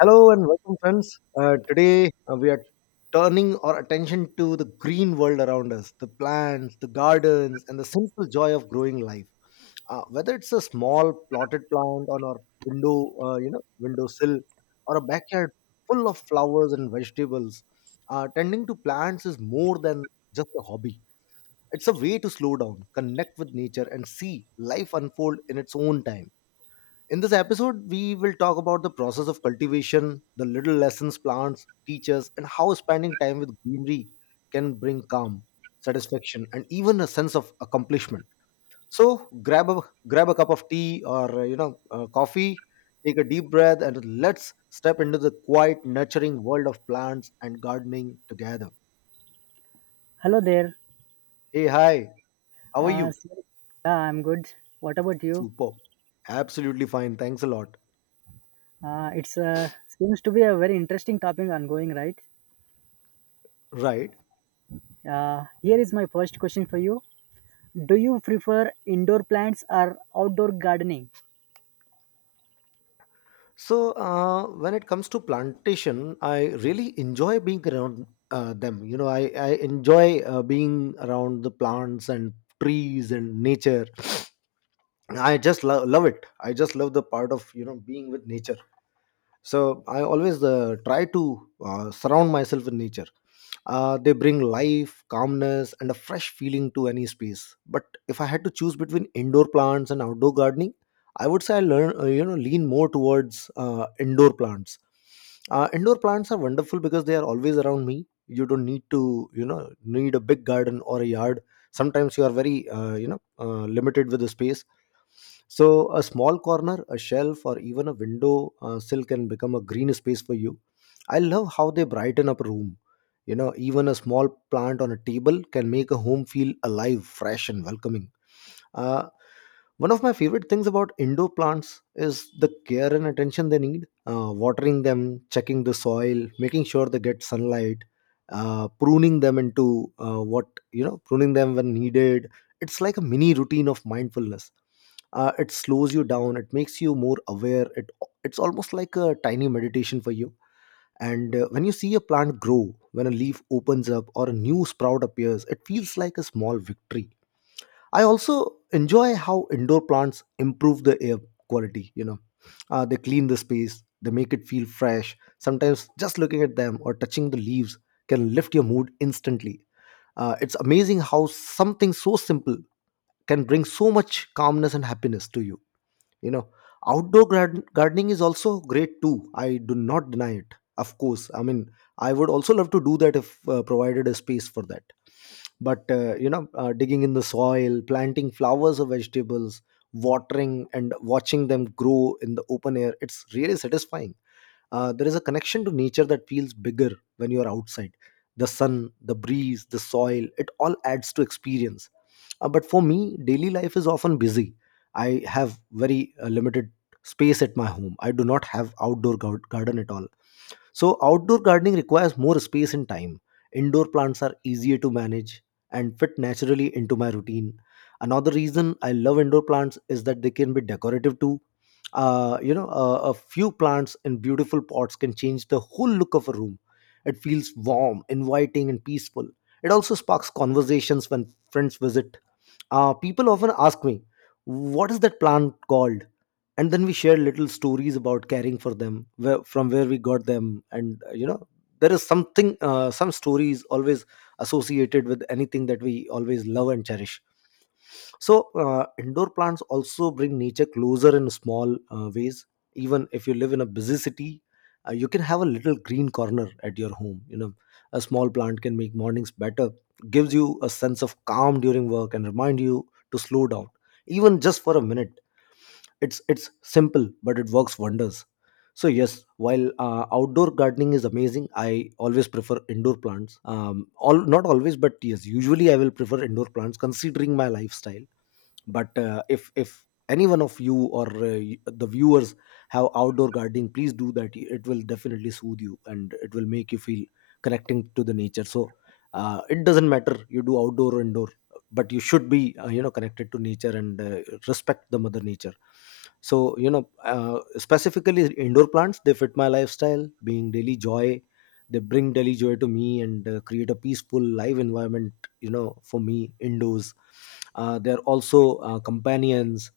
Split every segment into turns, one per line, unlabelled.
Hello and welcome, friends. Today we are turning our attention to the green world around us, the plants, the gardens, and the simple joy of growing life. Whether it's a small plotted plant on our window, windowsill, or a backyard full of flowers and vegetables, tending to plants is more than just a hobby. It's a way to slow down, connect with nature, and see life unfold in its own time. In this episode, we will talk about the process of cultivation, the little lessons plants teach us, and how spending time with greenery can bring calm, satisfaction, and even a sense of accomplishment. So grab a grab a cup of tea or coffee, take a deep breath, and let's step into the quiet, nurturing world of plants and gardening together.
Hello there.
Hey, hi, how are
Uh,
you?
so- yeah, I'm good. What about you?
Super, absolutely fine. Thanks a lot.
It's seems to be a very interesting topic ongoing, right?
Right.
Here is my first question for you. Do you prefer indoor plants or outdoor gardening?
So when it comes to plantation, I really enjoy being around them. I enjoy being around the plants and trees and nature. I just love it. I just love the part of being with nature, so I always try to surround myself with nature. They bring life, calmness, and a fresh feeling to any space. But if I had to choose between indoor plants and outdoor gardening, I would say I learn you know lean more towards indoor plants. Indoor plants are wonderful because they are always around me. You don't need to you know need a big garden or a yard. Sometimes you are very limited with the space, so a small corner, a shelf, or even a window sill can become a green space for you. I love how they brighten up a room. You know, even a small plant on a table can make a home feel alive, fresh, and welcoming. Uh, One of my favorite things about indoor plants is the care and attention they need. Watering them, checking the soil, making sure they get sunlight, pruning them into what you know, pruning them when needed. It's like a mini routine of mindfulness. It slows you down, it makes you more aware, it's almost like a tiny meditation for you. And when you see a plant grow, when a leaf opens up or a new sprout appears, it feels like a small victory. I also enjoy how indoor plants improve the air quality. They clean the space, they make it feel fresh. Sometimes just looking at them or touching the leaves can lift your mood instantly. It's amazing how something so simple can bring so much calmness and happiness to you you know Gardening is also great too, I do not deny it. Of course, I mean, I would also love to do that if provided a space for that. But digging in the soil, planting flowers or vegetables, watering and watching them grow in the open air, it's really satisfying. There is a connection to nature that feels bigger when you are outside. The sun, the breeze, the soil, it all adds to experience. But for me, daily life is often busy. I have very limited space at my home. I do not have outdoor garden at all. So outdoor gardening requires more space and time. Indoor plants are easier to manage and fit naturally into my routine. Another reason I love indoor plants is that they can be decorative too. A few plants in beautiful pots can change the whole look of a room. It feels warm, inviting, and peaceful. It also sparks conversations when friends visit. People often ask me, "What is that plant called?" And then we share little stories about caring for them, from where we got them. And there is something, some stories always associated with anything that we always love and cherish. So indoor plants also bring nature closer in small ways. Even if you live in a busy city, you can have a little green corner at your home. A small plant can make mornings better, gives you a sense of calm during work, and remind you to slow down, even just for a minute. It's simple but it works wonders. So yes, while outdoor gardening is amazing, I always prefer indoor plants. Um, all, not always, but yes, usually I will prefer indoor plants considering my lifestyle. But if any one of you, or the viewers, have outdoor gardening, please do that. It will definitely soothe you and it will make you feel connecting to the nature. So it doesn't matter, you do outdoor or indoor, but you should be connected to nature and respect the mother nature. So specifically indoor plants, they fit my lifestyle, being daily joy. They bring daily joy to me and create a peaceful live environment. You know, for me, indoors, they're also companions.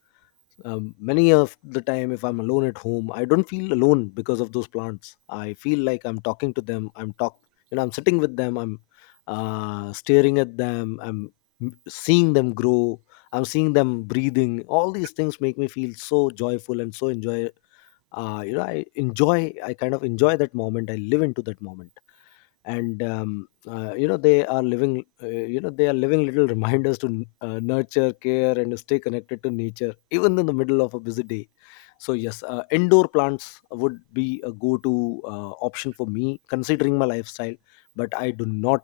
Um, many of the time if I'm alone at home, I don't feel alone because of those plants. I feel like I'm talking to them, I'm talk you know I'm sitting with them, I'm staring at them, I'm seeing them grow, I'm seeing them breathing. All these things make me feel so joyful and so enjoy. I kind of enjoy that moment, I live into that moment. And you know they are living you know they are living little reminders to nurture, care, and stay connected to nature even in the middle of a busy day. So yes, indoor plants would be a go to option for me considering my lifestyle. But I do not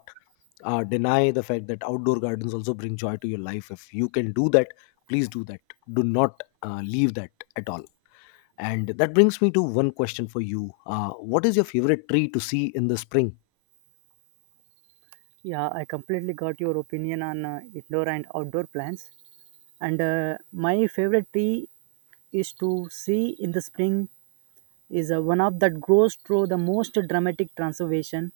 deny the fact that outdoor gardens also bring joy to your life. If you can do that, please do that. Do not leave that at all. And that brings me to one question for you. What is your favorite tree to see in the spring?
Yeah, I completely got your opinion on indoor and outdoor plants. And My favorite tree is to see in the spring is one of that grows through the most dramatic transformation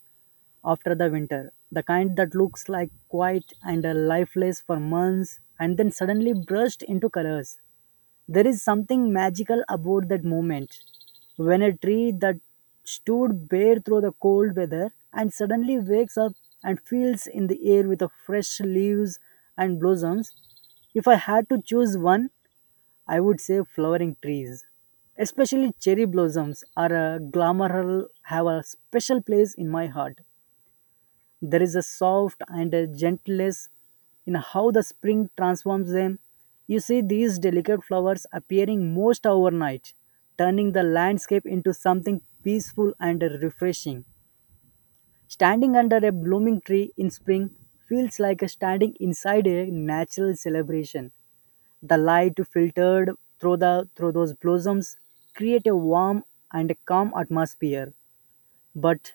after the winter. The kind that looks like quiet and lifeless for months and then suddenly burst into colors. There is something magical about that moment when a tree that stood bare through the cold weather and suddenly wakes up and fills in the air with the fresh leaves and blossoms. If I had to choose one, I would say flowering trees, especially cherry blossoms, are a glamour have a special place in my heart. There is a soft and a gentleness in how the spring transforms them. You see these delicate flowers appearing most overnight, turning the landscape into something peaceful and refreshing. Standing under a blooming tree in spring feels like standing inside a natural celebration. The light filtered through those blossoms create a warm and calm atmosphere. But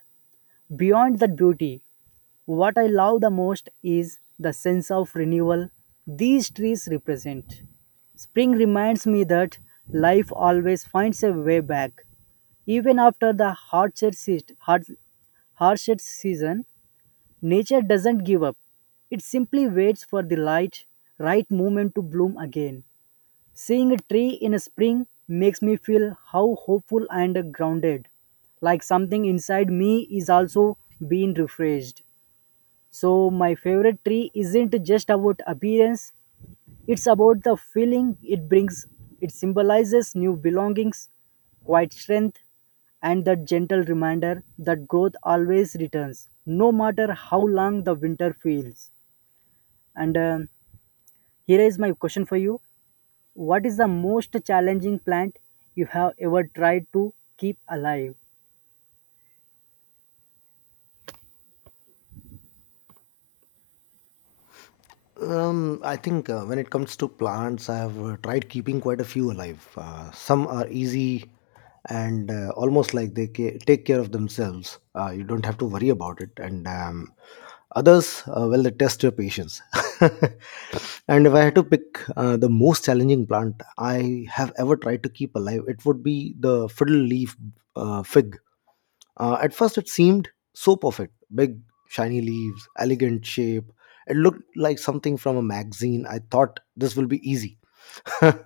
beyond that beauty, what I love the most is the sense of renewal these trees represent. Spring reminds me that life always finds a way back. Even after the hardship season, nature doesn't give up. It simply waits for the light, right moment to bloom again. Seeing a tree in spring makes me feel how hopeful and grounded. Like something inside me is also being refreshed. So, my favorite tree isn't just about appearance, it's about the feeling it brings. It symbolizes new belongings, quiet strength, and that gentle reminder that growth always returns, no matter how long the winter feels. And Here is my question for you. What is the most challenging plant you have ever tried to keep alive?
I think when it comes to plants, I have tried keeping quite a few alive. Some are easy and almost like they take care of themselves. You don't have to worry about it. And others, well, they test your patience. And if I had to pick the most challenging plant I have ever tried to keep alive, it would be the fiddle leaf fig. At first, it seemed so perfect: big, shiny leaves, elegant shape. It looked like something from a magazine. I thought this will be easy. I,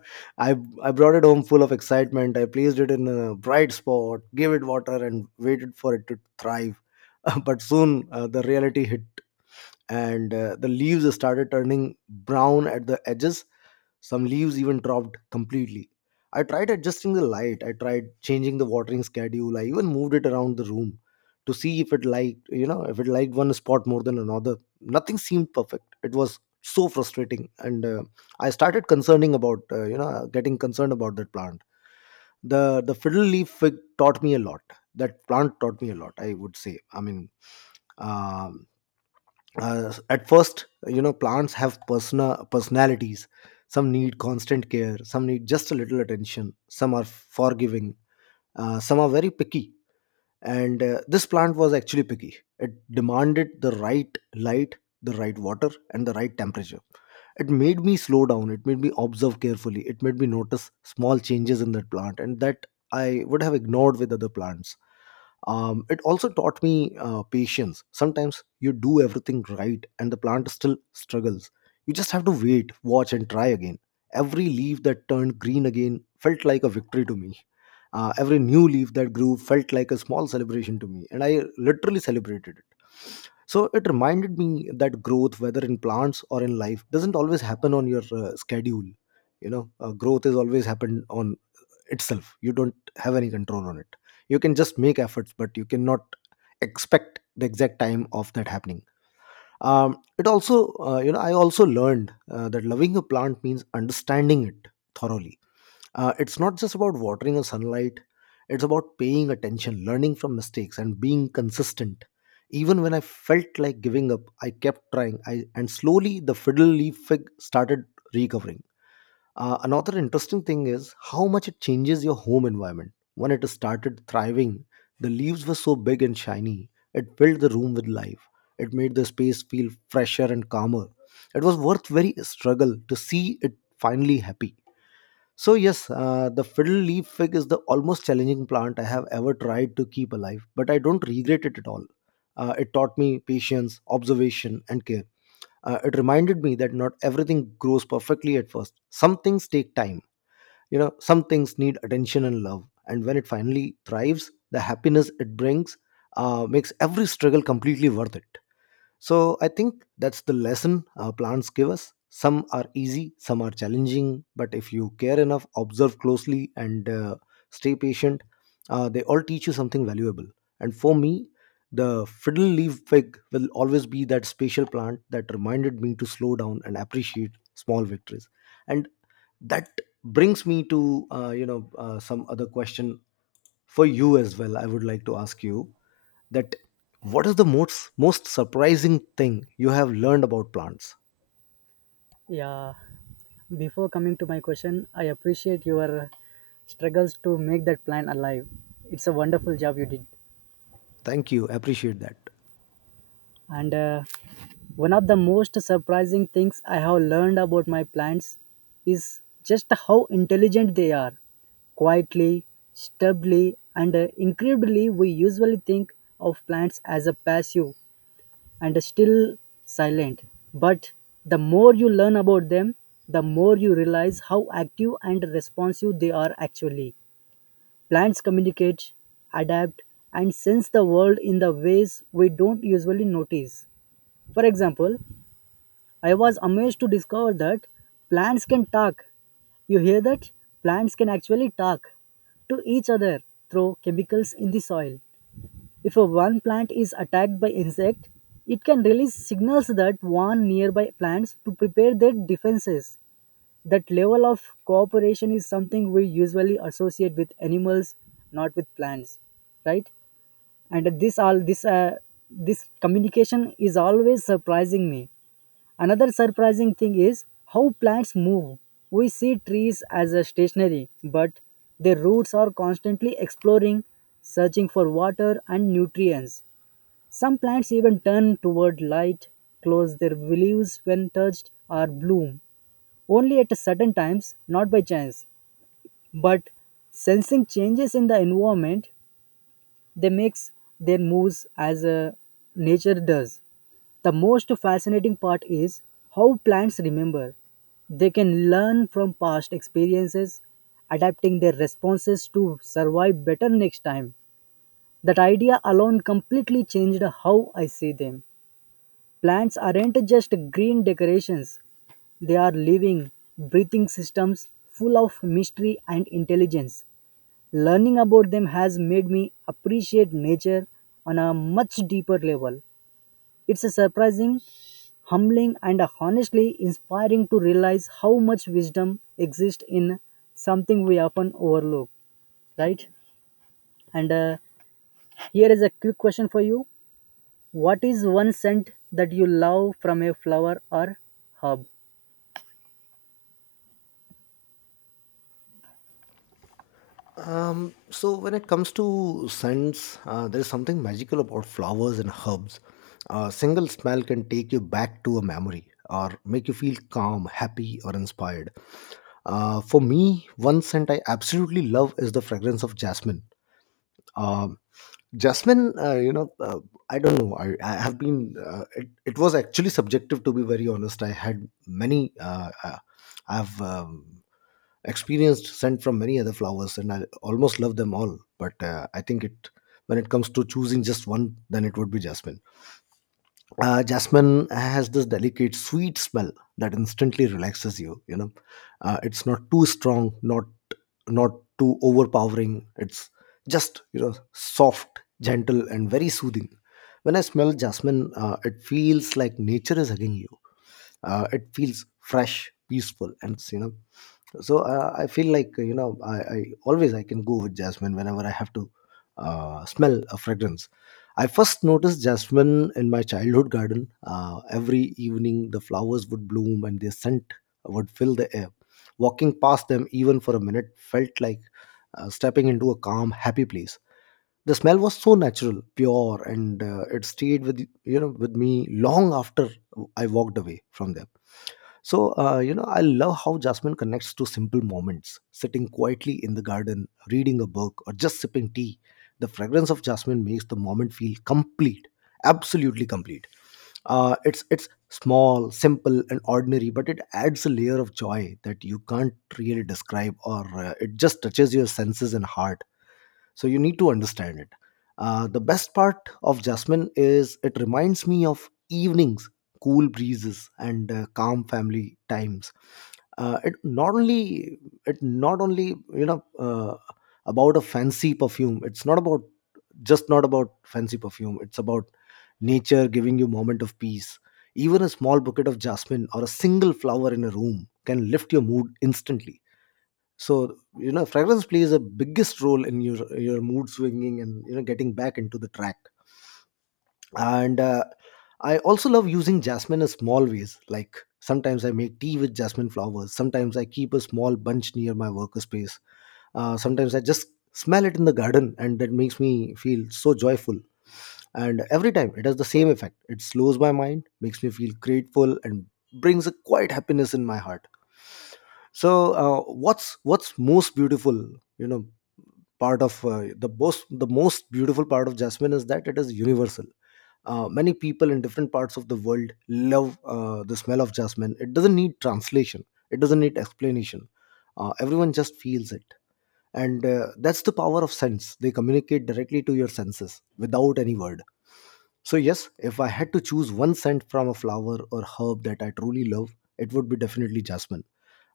I brought it home full of excitement. I placed it in a bright spot, gave it water, and waited for it to thrive. But soon the reality hit, and the leaves started turning brown at the edges. Some leaves even dropped completely. I tried adjusting the light, I tried changing the watering schedule, I even moved it around the room to see if it liked, you know, if it liked one spot more than another. Nothing seemed perfect. It was so frustrating, and I started concerning about, getting concerned about that plant. The fiddle leaf fig taught me a lot. That plant taught me a lot, I would say. I mean, uh, at first, you know, plants have personalities. Some need constant care, some need just a little attention, some are forgiving, some are very picky. And this plant was actually picky. It demanded the right light, the right water, and the right temperature. It made me slow down, it made me observe carefully, it made me notice small changes in that plant and that I would have ignored with other plants. It also taught me patience. Sometimes you do everything right and the plant still struggles. You just have to wait, watch, and try again. Every leaf that turned green again felt like a victory to me. Every new leaf that grew felt like a small celebration to me, and I literally celebrated it. So it reminded me that growth, whether in plants or in life, doesn't always happen on your schedule. You know, growth is always happened on itself. You don't have any control on it. You can just make efforts, but you cannot expect the exact time of that happening. It also, I also learned that loving a plant means understanding it thoroughly. It's not just about watering or sunlight, it's about paying attention, learning from mistakes, and being consistent. Even when I felt like giving up, I kept trying, and slowly the fiddle leaf fig started recovering. Another interesting thing is how much it changes your home environment. When it started thriving, the leaves were so big and shiny, it filled the room with life. It made the space feel fresher and calmer. It was worth very struggle to see it finally happy. So yes, the fiddle leaf fig is the almost challenging plant I have ever tried to keep alive, but I don't regret it at all. It taught me patience, observation, and care. It reminded me that not everything grows perfectly at first. Some things take time. You know, some things need attention and love. And when it finally thrives, the happiness it brings makes every struggle completely worth it. So I think that's the lesson plants give us. Some are easy, some are challenging, but if you care enough, observe closely, and stay patient, they all teach you something valuable. And for me, the fiddle leaf fig will always be that special plant that reminded me to slow down and appreciate small victories. And that brings me to some other question for you as well. I would like to ask you that what is the most surprising thing you have learned about plants.
Yeah, before coming to my question, I appreciate your struggles to make that plant alive. It's a wonderful job you did.
Thank you, appreciate that.
And One of the most surprising things I have learned about my plants is just how intelligent they are. Quietly, stubbornly, and incredibly, we usually think of plants as a passive and still silent. But the more you learn about them, the more you realize how active and responsive they are actually. Plants communicate, adapt, and sense the world in the ways we don't usually notice. For example, I was amazed to discover that plants can talk. You hear that? Plants can actually talk to each other through chemicals in the soil. If a one plant is attacked by insect, it can release signals that warn nearby plants to prepare their defenses. That level of cooperation is something we usually associate with animals, not with plants, right? And this all this this communication is always surprising me. Another surprising thing is how plants move. We see trees as a stationary, but their roots are constantly exploring, searching for water and nutrients. Some plants even turn toward light, close their leaves when touched, or bloom only at certain times, not by chance. But sensing changes in the environment, they make their moves as nature does. The most fascinating part is how plants remember. They can learn from past experiences, adapting their responses to survive better next time. That idea alone completely changed how I see them. Plants aren't just green decorations, they are living, breathing systems full of mystery and intelligence. Learning about them has made me appreciate nature on a much deeper level. It's a surprising, humbling, and honestly inspiring to realize how much wisdom exists in something we often overlook, right? And Here is a quick question for you. What is one scent that you love from a flower or herb?
So when it comes to scents, there is something magical about flowers and herbs. A single smell can take you back to a memory or make you feel calm, happy, or inspired. For me, one scent I absolutely love is the fragrance of jasmine. Um Jasmine, I don't know. I have been. It was actually subjective, to be very honest. I had many. I've experienced scent from many other flowers, and I almost love them all. But I think when it comes to choosing just one, then it would be jasmine. Uh, jasmine has this delicate sweet smell that instantly relaxes you, you know. It's not too strong, not too overpowering. It's just, you know, soft, gentle, and very soothing. When I smell jasmine, it feels like nature is hugging you. It feels fresh, peaceful, and you know. So I feel like, you know, I can go with jasmine whenever I have to smell a fragrance. I first noticed jasmine in my childhood garden. Every evening the flowers would bloom and their scent would fill the air. Walking past them even for a minute felt like stepping into a calm, happy place. The smell was so natural, pure, and it stayed with, with me long after I walked away from there. So, I love how jasmine connects to simple moments, sitting quietly in the garden, reading a book, or just sipping tea. The fragrance of jasmine makes the moment feel complete, absolutely complete. It's small, simple, and ordinary, but it adds a layer of joy that you can't really describe, or it just touches your senses and heart, so you need to understand it. The best part of jasmine is it reminds me of evenings, cool breezes, and calm family times. Uh, it not only you know about a fancy perfume, it's not about, just not about fancy perfume, it's about nature giving you moment of peace. Even a small bouquet of jasmine or a single flower in a room can lift your mood instantly. So you know, fragrance plays a biggest role in your mood swinging and, you know, getting back into the track. And I also love using jasmine in small ways, like sometimes I make tea with jasmine flowers, sometimes I keep a small bunch near my workspace. Sometimes I just smell it in the garden and that makes me feel so joyful. And every time it has the same effect, it slows my mind, makes me feel grateful, and brings a quiet happiness in my heart. So what's most beautiful, you know part of, uh, the most beautiful part of jasmine is that it is universal. Many people in different parts of the world love the smell of jasmine. It doesn't need translation, it doesn't need explanation. Everyone just feels it. And That's the power of sense, they communicate directly to your senses without any word. So yes, if I had to choose one scent from a flower or herb that I truly love, it would be definitely jasmine.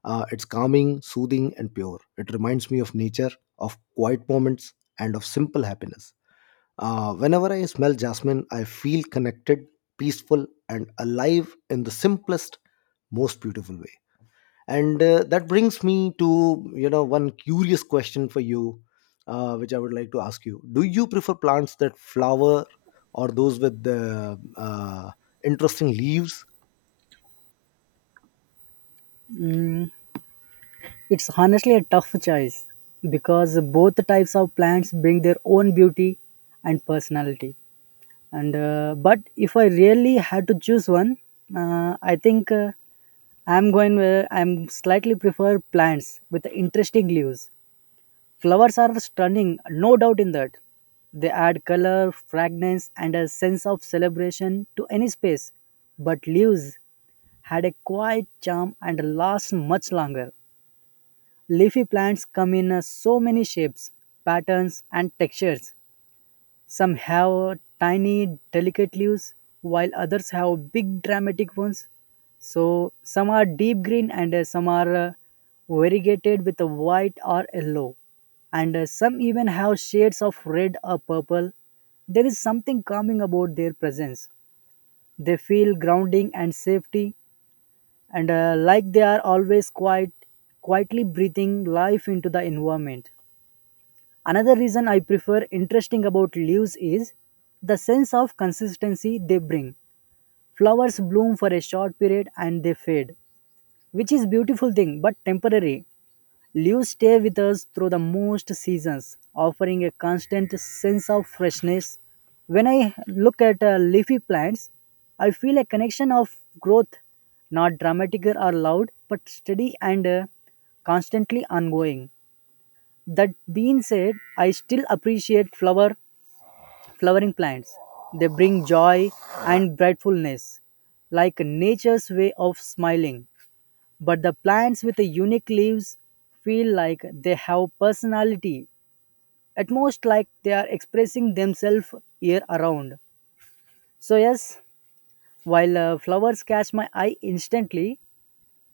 It's calming, soothing, and pure. It reminds me of nature, of quiet moments, and of simple happiness. Whenever I smell jasmine, I feel connected, peaceful, and alive in the simplest, most beautiful way. And That brings me to, you know, one curious question for you, which I would like to ask you. Do you prefer plants that flower or those with the interesting leaves?
Mm, it's honestly a tough choice because both types of plants bring their own beauty and personality. And But if I really had to choose one, uh, I think uh, I'm going where I'm slightly prefer plants with interesting leaves. Flowers are stunning, no doubt in that. They add color, fragrance, and a sense of celebration to any space. But leaves had a quiet charm and last much longer. Leafy plants come in so many shapes, patterns, and textures. Some have tiny, delicate leaves, while others have big, dramatic ones. So, some are deep green and some are variegated with a white or yellow, and some even have shades of red or purple. There is something calming about their presence. They feel grounding and safety, and like they are always quietly breathing life into the environment. Another reason I prefer interesting about leaves is the sense of consistency they bring. Flowers bloom for a short period and they fade, which is beautiful thing but temporary. Leaves stay with us through the most seasons, offering a constant sense of freshness. When I look at leafy plants, I feel a connection of growth, not dramatic or loud, but steady and constantly ongoing. That being said, I still appreciate flowering plants. They bring joy and brightfulness, like nature's way of smiling. But the plants with the unique leaves feel like they have personality, at most like they are expressing themselves year around. So, yes, while flowers catch my eye instantly,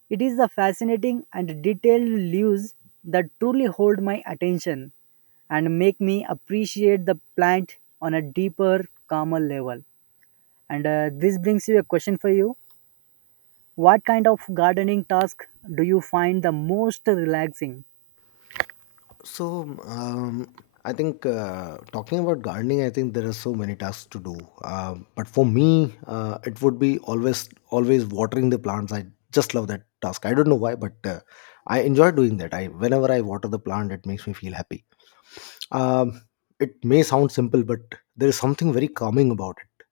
it is the fascinating and detailed leaves that truly hold my attention and make me appreciate the plant on a deeper, calmer level. And This brings you a question for you. What kind of gardening task do you find the most relaxing?
so um, I think, talking about gardening, I think there are so many tasks to do, but for me, it would be always watering the plants. I just love that task. I don't know why, but I enjoy doing that. I whenever I water the plant it makes me feel happy. Um, it may sound simple, but there is something very calming about it.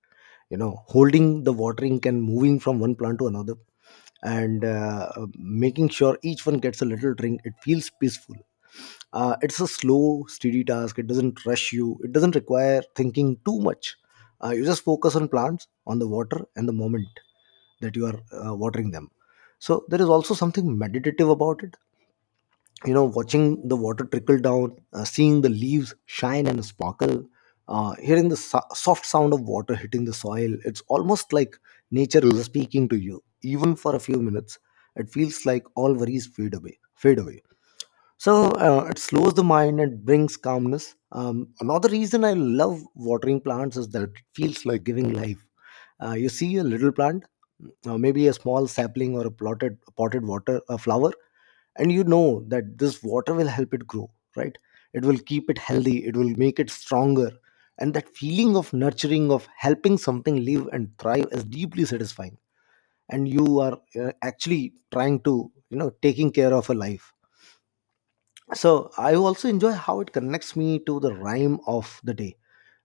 You know, holding the watering can, moving from one plant to another and making sure each one gets a little drink. It feels peaceful. It's a slow, steady task. It doesn't rush you. It doesn't require thinking too much. You just focus on plants, on the water, and the moment that you are watering them. So there is also something meditative about it, you know, watching the water trickle down, seeing the leaves shine and sparkle, hearing the soft sound of water hitting the soil. It's almost like nature is speaking to you. Even for a few minutes, it feels like all worries fade away. So it slows the mind and brings calmness. Another reason I love watering plants is that it feels like giving life. You see a little plant, maybe a small sapling or a plotted potted water a flower, and you know that this water will help it grow, right? It will keep it healthy, it will make it stronger. And that feeling of nurturing, of helping something live and thrive, is deeply satisfying. And you are actually trying to, you know, taking care of a life. So I also enjoy how it connects me to the rhyme of the day,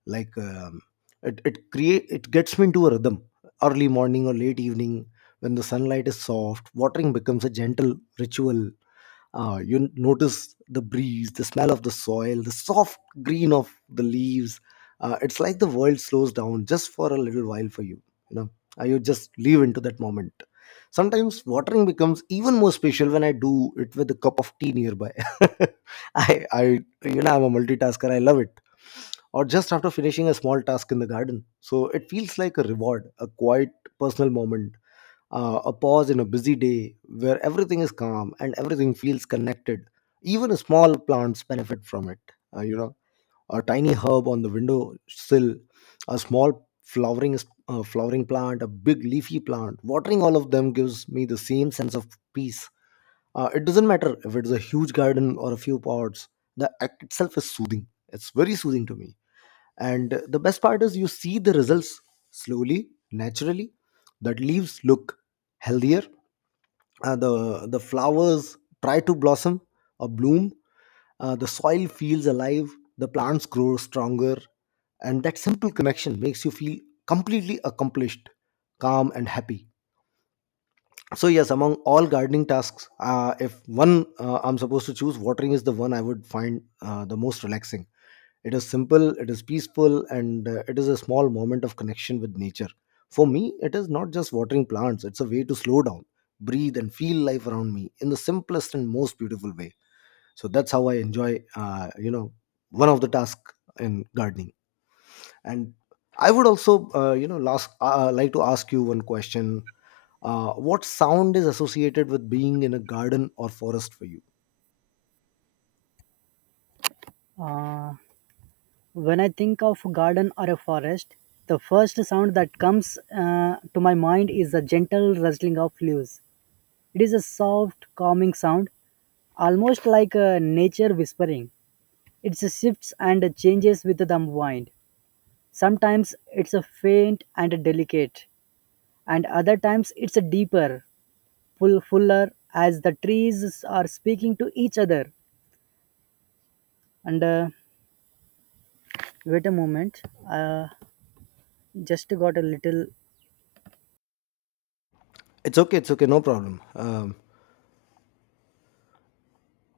like it gets me into a rhythm. Early morning or late evening, when the sunlight is soft, watering becomes a gentle ritual. You notice the breeze, the smell of the soil, the soft green of the leaves. It's like the world slows down just for a little while for you. You know, you just live into that moment. Sometimes watering becomes even more special when I do it with a cup of tea nearby. I, I, you know, I'm a multitasker. I love it. Or just after finishing a small task in the garden, so it feels like a reward, a quiet personal moment, a pause in a busy day where everything is calm and everything feels connected. Even small plants benefit from it. You know, a tiny herb on the window sill, a small flowering plant, a big leafy plant. Watering all of them gives me the same sense of peace. It doesn't matter if it's a huge garden or a few pots. The act itself is soothing. It's very soothing to me. And the best part is you see the results slowly, naturally. The leaves look healthier. The flowers try to blossom or bloom. The soil feels alive. The plants grow stronger, and that simple connection makes you feel completely accomplished, calm, and happy. So yes, among all gardening tasks, if one, I'm supposed to choose, watering is the one I would find the most relaxing. It is simple, it is peaceful, and it is a small moment of connection with nature. For me, it is not just watering plants, it's a way to slow down, breathe, and feel life around me in the simplest and most beautiful way. So that's how I enjoy, one of the tasks in gardening. And I would also, last, like to ask you one question. What sound is associated with being in a garden or forest for you?
Uh, when I think of garden or a forest, the first sound that comes to my mind is the gentle rustling of leaves. It is a soft, calming sound, almost like nature whispering. It shifts and changes with the wind. Sometimes it's a faint and delicate, and other times it's a deeper, fuller as the trees are speaking to each other and wait a moment. uh, just got a little.
It's okay, no problem. Um,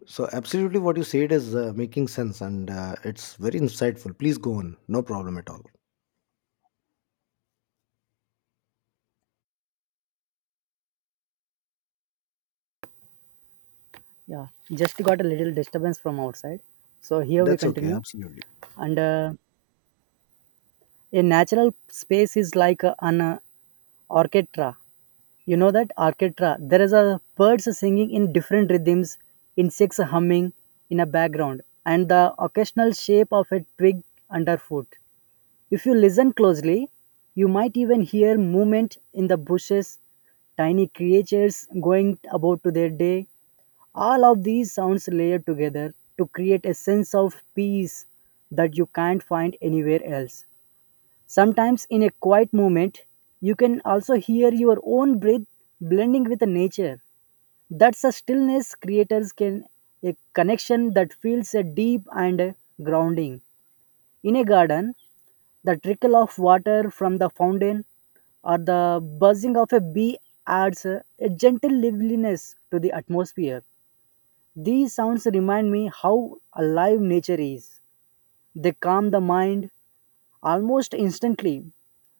So, absolutely what you said is making sense, and it's very insightful. Please go on. No problem at all.
Yeah, just got a little disturbance from outside, so here we
That's okay.
continue.
Absolutely.
And A natural space is like an orchestra. You know that orchestra, there is a birds singing in different rhythms, insects humming in a background, and the occasional shape of a twig underfoot. If you listen closely, you might even hear movement in the bushes, tiny creatures going about to their day. All of these sounds layer together to create a sense of peace that you can't find anywhere else. Sometimes, in a quiet moment, you can also hear your own breath blending with the nature. That's a stillness creators can a connection that feels a deep and grounding. In a garden, the trickle of water from the fountain or the buzzing of a bee adds a gentle liveliness to the atmosphere. These sounds remind me how alive nature is. They calm the mind almost instantly.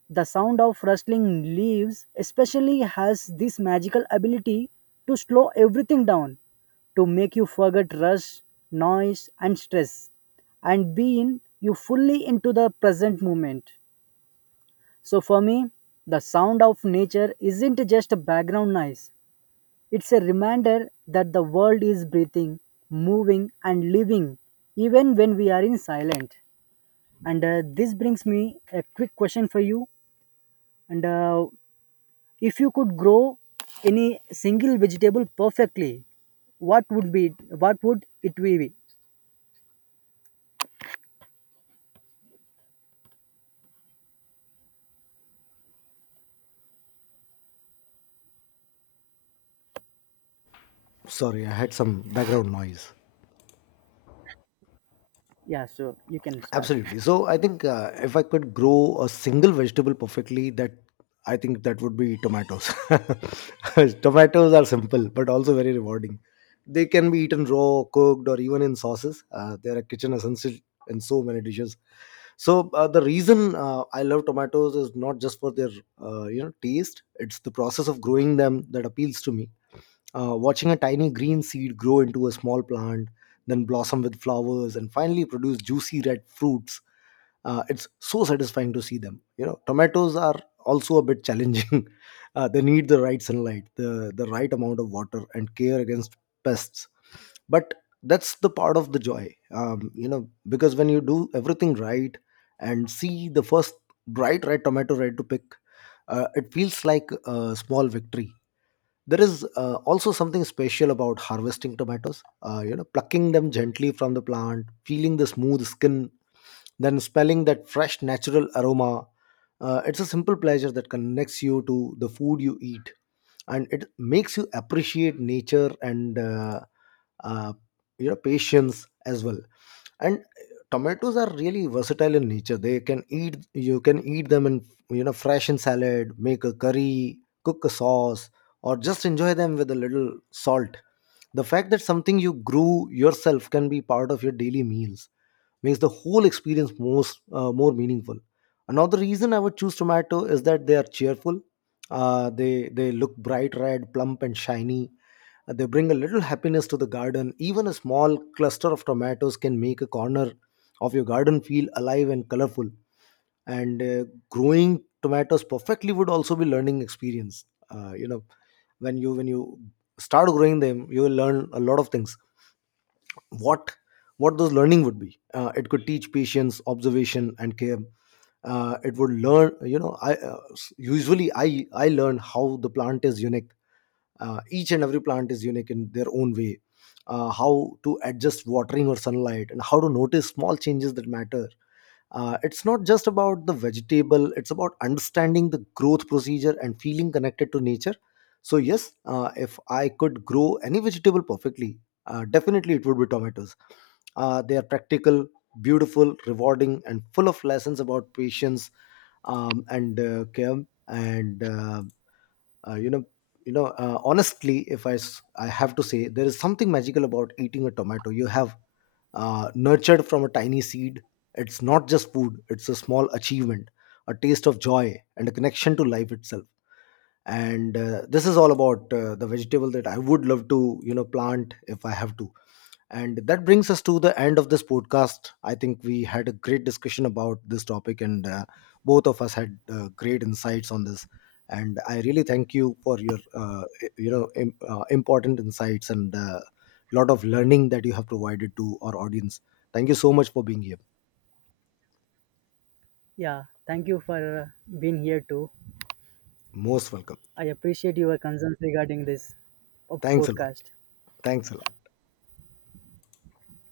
The sound of rustling leaves, especially, has this magical ability to slow everything down, to make you forget rush, noise, and stress, and be in you fully into the present moment. So for me, the sound of nature isn't just a background noise. It's a reminder that the world is breathing, moving, and living, even when we are in silent. And This brings me a quick question for you. And If you could grow any single vegetable perfectly, what would be? What would it be?
Sorry, I had some background noise.
Yeah, so you can start.
Absolutely. So I think if I could grow a single vegetable perfectly, that I think that would be tomatoes. Tomatoes are simple but also very rewarding. They can be eaten raw, cooked, or even in sauces. They're a kitchen essential in so many dishes. So the reason I love tomatoes is not just for their taste; it's the process of growing them that appeals to me. Watching a tiny green seed grow into a small plant, then blossom with flowers, and finally produce juicy red fruits. It's so satisfying to see them. You know, tomatoes are also a bit challenging. They need the right sunlight, the right amount of water, and care against pests. But that's the part of the joy, you know, because when you do everything right and see the first bright red tomato ready to pick, it feels like a small victory. There is also something special about harvesting tomatoes. Plucking them gently from the plant, feeling the smooth skin, then smelling that fresh natural aroma. It's a simple pleasure that connects you to the food you eat, and it makes you appreciate nature and uh, patience as well. And tomatoes are really versatile in nature. They can eat You can eat them in you know, fresh in salad, make a curry, cook a sauce, or just enjoy them with a little salt. The fact that something you grew yourself can be part of your daily meals makes the whole experience most more meaningful. Another reason I would choose tomato is that they are cheerful. They look bright red, plump, and shiny. They bring a little happiness to the garden. Even a small cluster of tomatoes can make a corner of your garden feel alive and colorful. And growing tomatoes perfectly would also be learning experience. uh, you know when you start growing them, you will learn a lot of things. What what those learning would be, it could teach patience, observation, and care. It would learn, you know, usually I learn how the plant is unique. Each and every plant is unique in their own way. How to adjust watering or sunlight, and how to notice small changes that matter. It's not just about the vegetable, it's about understanding the growth procedure and feeling connected to nature. So yes, if I could grow any vegetable perfectly, definitely it would be tomatoes. They are practical, beautiful, rewarding, and full of lessons about patience, and care. And uh, you know you know Honestly, if I, s- I have to say there is something magical about eating a tomato you have nurtured from a tiny seed. It's not just food, it's a small achievement, a taste of joy, and a connection to life itself. And this is all about the vegetable that I would love to, you know, plant if I have to. And that brings us to the end of this podcast. I think we had a great discussion about this topic, and both of us had great insights on this. And I really thank you for your, important insights, and lot of learning that you have provided to our audience. Thank you so much for being here.
Yeah, thank you for being here too.
Most welcome.
I appreciate your concerns regarding this
Thanks a lot.
podcast.
Thanks a lot.